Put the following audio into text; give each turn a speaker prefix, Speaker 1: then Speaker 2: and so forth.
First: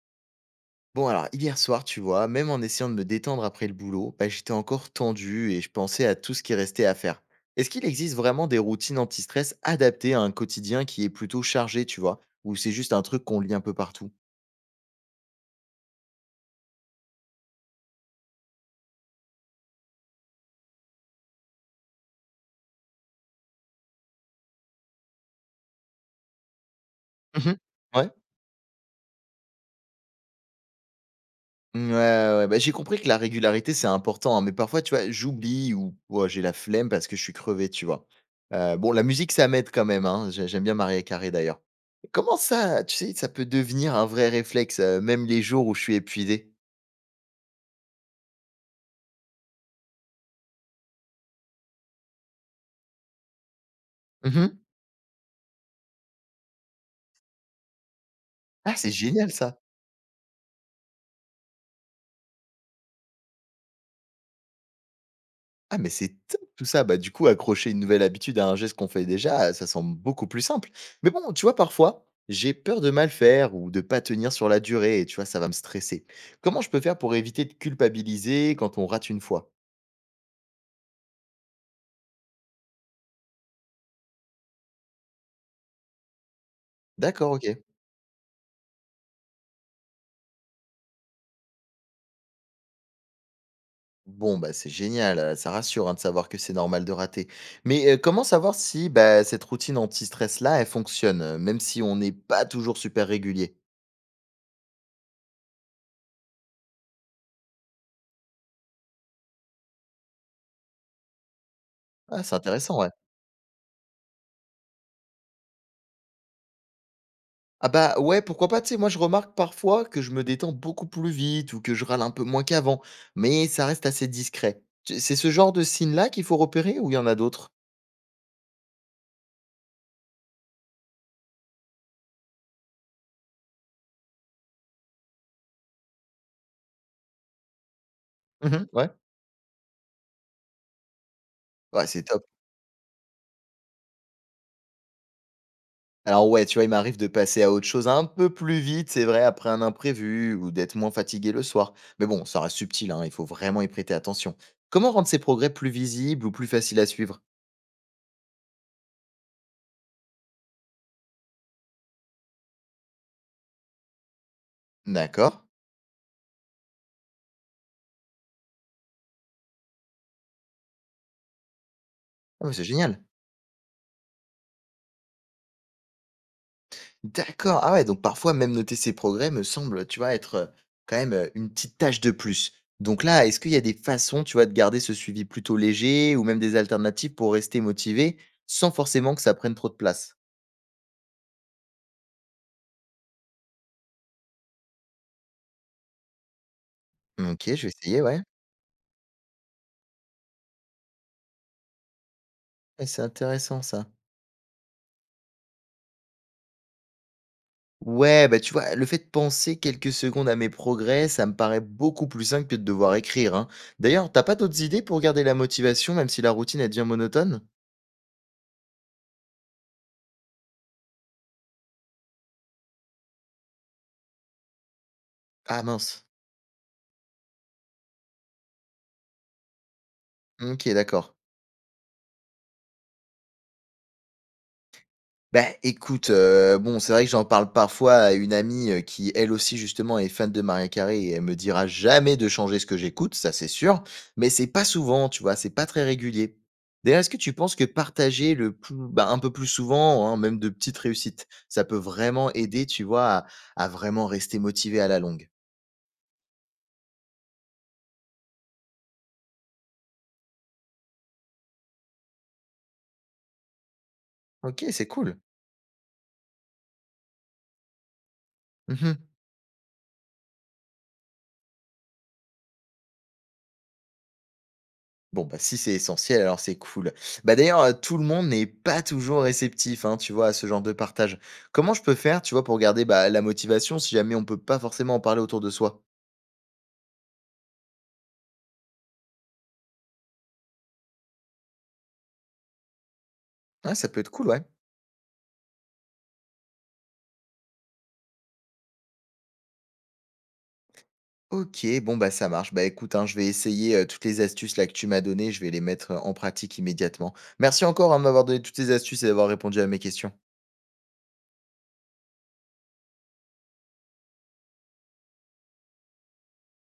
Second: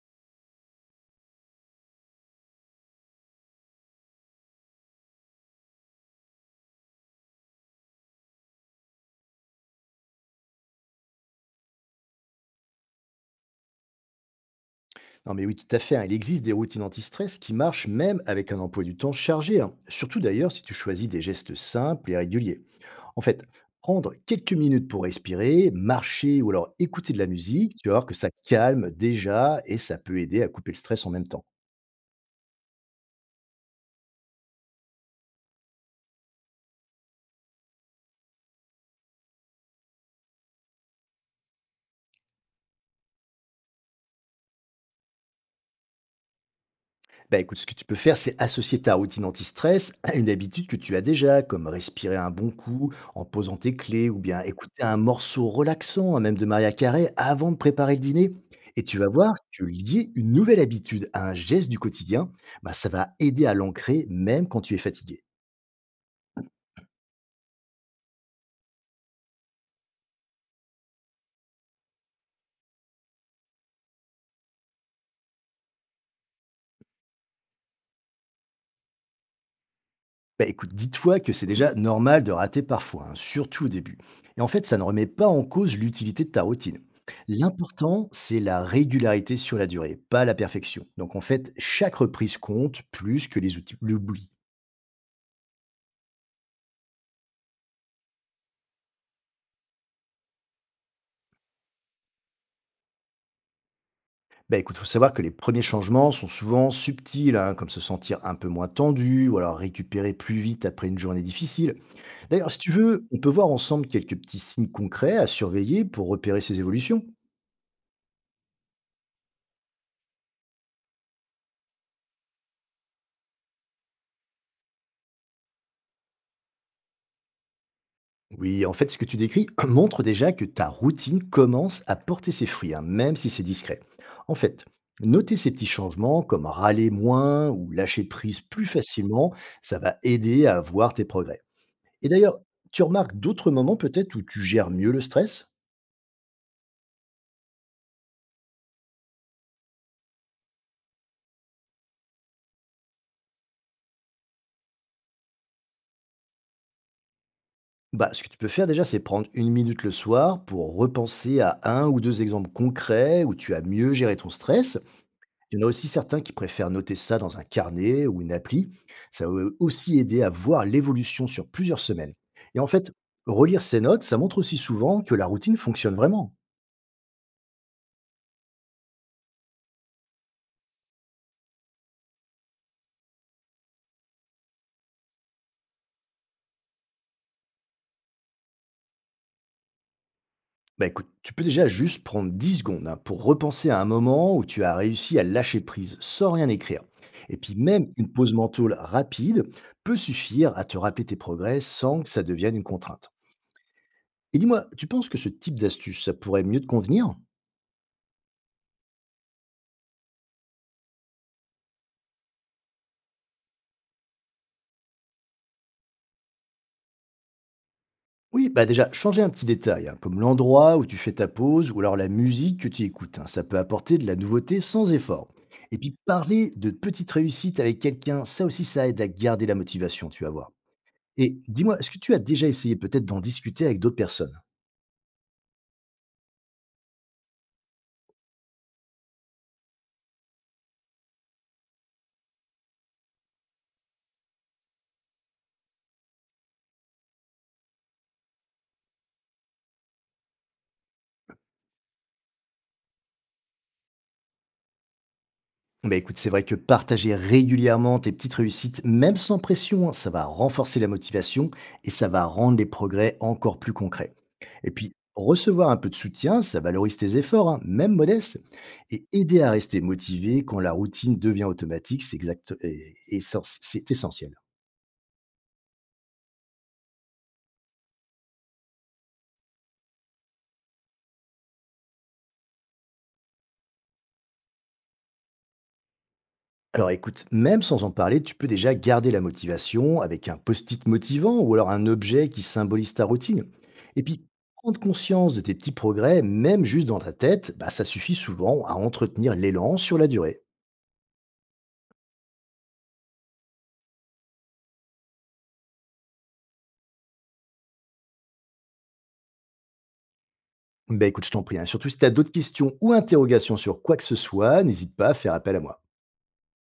Speaker 1: Bon alors, hier soir, tu vois, même en essayant de me détendre après le boulot, bah, j'étais encore tendu et je pensais à tout ce qui restait à faire. Est-ce qu'il existe vraiment des routines anti-stress adaptées à un quotidien qui est plutôt chargé, tu vois, ou c'est juste un truc qu'on lit un peu partout?
Speaker 2: Non mais oui, tout à fait, hein. Il existe des routines anti-stress qui marchent même avec un emploi du temps chargé, hein. Surtout d'ailleurs si tu choisis des gestes simples et réguliers. En fait, prendre quelques minutes pour respirer, marcher ou alors écouter de la
Speaker 1: Mhm.
Speaker 2: musique, tu vas voir
Speaker 1: Ouais.
Speaker 2: que ça calme déjà et ça peut aider à couper le stress en même temps.
Speaker 1: Mmh, ouais, ouais, bah, j'ai compris que la régularité, c'est important, hein, mais parfois, tu vois, j'oublie ou ouais, j'ai la flemme parce que je suis crevé, tu vois. Bon, la musique, ça m'aide quand même, hein, j'aime bien Maria Carré d'ailleurs. Comment ça, tu sais, ça peut devenir un vrai réflexe, même les jours où je suis épuisé?
Speaker 2: Bah écoute, ce que tu peux faire, c'est associer ta routine anti-stress à une habitude que tu as déjà, comme respirer un bon coup en posant tes clés ou bien écouter un morceau relaxant, hein, même de Maria Carré, avant de préparer le dîner.
Speaker 1: Ah,
Speaker 2: Et
Speaker 1: c'est
Speaker 2: tu vas
Speaker 1: génial
Speaker 2: voir
Speaker 1: ça!
Speaker 2: que lier une nouvelle habitude à un geste du quotidien, bah, ça va aider à l'ancrer même quand tu es fatigué.
Speaker 1: Ah, mais c'est top tout ça! Bah, du coup, accrocher une nouvelle habitude à un geste qu'on fait déjà, ça semble beaucoup plus simple. Mais bon, tu vois, parfois, j'ai peur de mal faire ou de pas tenir sur la durée et tu vois, ça va me stresser. Comment je peux faire pour éviter de culpabiliser quand on rate une fois?
Speaker 2: Bah écoute, dis-toi que c'est déjà normal de rater parfois, hein, surtout au début. Et en fait, ça ne remet pas en cause l'utilité de ta routine.
Speaker 1: D'accord, OK.
Speaker 2: L'important, c'est la régularité sur la durée, pas la perfection. Donc en fait, chaque reprise compte plus que les outils, l'oubli.
Speaker 1: Bon, bah, c'est génial, ça rassure, hein, de savoir que c'est normal de rater. Mais, comment savoir si, bah, cette routine anti-stress là, elle fonctionne, même si on n'est pas toujours super régulier?
Speaker 2: Bah écoute, faut savoir que les premiers changements sont souvent subtils, hein, comme se sentir un peu moins tendu ou alors récupérer plus vite après une journée difficile.
Speaker 1: Ah, c'est
Speaker 2: D'ailleurs, si tu
Speaker 1: intéressant, ouais.
Speaker 2: veux, on peut voir ensemble quelques petits signes concrets à surveiller pour repérer ces évolutions.
Speaker 1: Ah bah, ouais, pourquoi pas, tu sais, moi je remarque parfois que je me détends beaucoup plus vite ou que je râle un peu moins qu'avant, mais ça reste assez discret. C'est ce genre de signe-là qu'il faut repérer ou il y en a d'autres?
Speaker 2: Oui, en fait, ce que tu décris montre déjà que ta routine commence à porter ses fruits, hein, même si c'est discret. En fait, noter ces petits changements, comme râler moins ou lâcher prise plus
Speaker 1: Mhm, ouais.
Speaker 2: facilement, ça va aider à voir tes progrès.
Speaker 1: Ouais, c'est
Speaker 2: Et
Speaker 1: top.
Speaker 2: d'ailleurs, tu remarques d'autres moments peut-être où tu gères mieux le stress.
Speaker 1: Alors ouais, tu vois, il m'arrive de passer à autre chose un peu plus vite, c'est vrai, après un imprévu ou d'être moins fatigué le soir. Mais bon, ça reste subtil, hein, il faut vraiment y prêter attention. Comment rendre ces progrès plus visibles ou plus faciles à suivre?
Speaker 2: Bah, ce que tu peux faire déjà, c'est prendre une minute le soir pour repenser à un ou deux exemples concrets où tu as mieux géré ton stress.
Speaker 1: D'accord.
Speaker 2: Il y en a aussi certains qui préfèrent noter ça dans un carnet ou une appli. Ça va aussi aider à voir l'évolution sur plusieurs semaines.
Speaker 1: Ah ouais,
Speaker 2: Et
Speaker 1: c'est
Speaker 2: en fait,
Speaker 1: génial.
Speaker 2: relire ces notes, ça montre aussi souvent que la routine fonctionne vraiment.
Speaker 1: D'accord, ah ouais, donc parfois même noter ses progrès me semble, tu vois, être, quand même, une petite tâche de plus. Donc là, est-ce qu'il y a des façons, tu vois, de garder ce suivi plutôt léger ou même des alternatives pour rester motivé, sans forcément que ça prenne trop de place?
Speaker 2: Bah écoute, tu peux déjà juste prendre 10 secondes, hein, pour repenser à un moment où tu as réussi à lâcher prise sans rien écrire. Et
Speaker 1: OK,
Speaker 2: puis
Speaker 1: je vais
Speaker 2: même
Speaker 1: essayer,
Speaker 2: une
Speaker 1: ouais.
Speaker 2: pause mentale rapide peut suffire à te rappeler tes progrès sans que ça devienne une
Speaker 1: Ouais, c'est
Speaker 2: contrainte.
Speaker 1: intéressant ça.
Speaker 2: Et dis-moi, tu penses que ce type d'astuce, ça pourrait mieux te convenir?
Speaker 1: Ouais, bah, tu vois, le fait de penser quelques secondes à mes progrès, ça me paraît beaucoup plus simple que de devoir écrire, hein. D'ailleurs, t'as pas d'autres idées pour garder la motivation, même si la routine, elle devient monotone?
Speaker 2: Oui, bah déjà, changer un petit détail, hein, comme l'endroit où tu fais ta pause ou alors la musique que tu écoutes, hein, ça peut apporter de la nouveauté sans effort.
Speaker 1: Ah
Speaker 2: Et puis
Speaker 1: mince.
Speaker 2: parler de petites réussites avec quelqu'un, ça aussi, ça aide à garder la motivation, tu vas voir.
Speaker 1: OK, d'accord.
Speaker 2: Et dis-moi, est-ce que tu as déjà essayé peut-être d'en discuter avec d'autres personnes?
Speaker 1: Bah, écoute, bon, c'est vrai que j'en parle parfois à une amie, qui elle aussi justement est fan de Maria Carey et elle me dira jamais de changer ce que j'écoute, ça c'est sûr, mais c'est pas souvent, tu vois? C'est pas très régulier. D'ailleurs, est-ce que tu penses que partager le plus bah, un peu plus souvent, hein, même de petites réussites, ça peut vraiment aider, tu vois, à vraiment rester motivé à la longue?
Speaker 2: Bah écoute, c'est vrai que partager régulièrement tes petites réussites, même sans pression, hein, ça va renforcer la motivation et ça va rendre les progrès encore plus concrets.
Speaker 1: OK,
Speaker 2: Et
Speaker 1: c'est
Speaker 2: puis,
Speaker 1: cool.
Speaker 2: recevoir un peu de soutien, ça valorise tes efforts, hein, même modestes,
Speaker 1: Mmh.
Speaker 2: et aider à rester motivé quand la routine devient automatique, c'est exact, c'est essentiel.
Speaker 1: Bon, bah, si c'est essentiel, alors c'est cool. Bah, d'ailleurs, tout le monde n'est pas toujours réceptif, hein, tu vois, à ce genre de partage. Comment je peux faire, tu vois, pour garder, bah, la motivation si jamais on peut pas forcément en parler autour de soi?
Speaker 2: Alors écoute, même sans en parler, tu peux déjà garder la motivation avec un post-it motivant ou alors un objet qui symbolise ta routine.
Speaker 1: Ouais, ça peut
Speaker 2: Et
Speaker 1: être
Speaker 2: puis,
Speaker 1: cool, ouais.
Speaker 2: prendre conscience de tes petits progrès, même juste dans ta tête, bah, ça suffit souvent à entretenir l'élan sur la durée.
Speaker 1: OK, bon, bah, ça marche. Bah, écoute, hein, je vais essayer, toutes les astuces là que tu m'as données, je vais les mettre, en pratique immédiatement. Merci encore, hein, de m'avoir donné toutes ces astuces et d'avoir répondu à mes questions.
Speaker 2: Bah écoute, je t'en prie, hein. Surtout si tu as d'autres questions ou interrogations sur quoi que ce soit, n'hésite pas à faire appel à moi.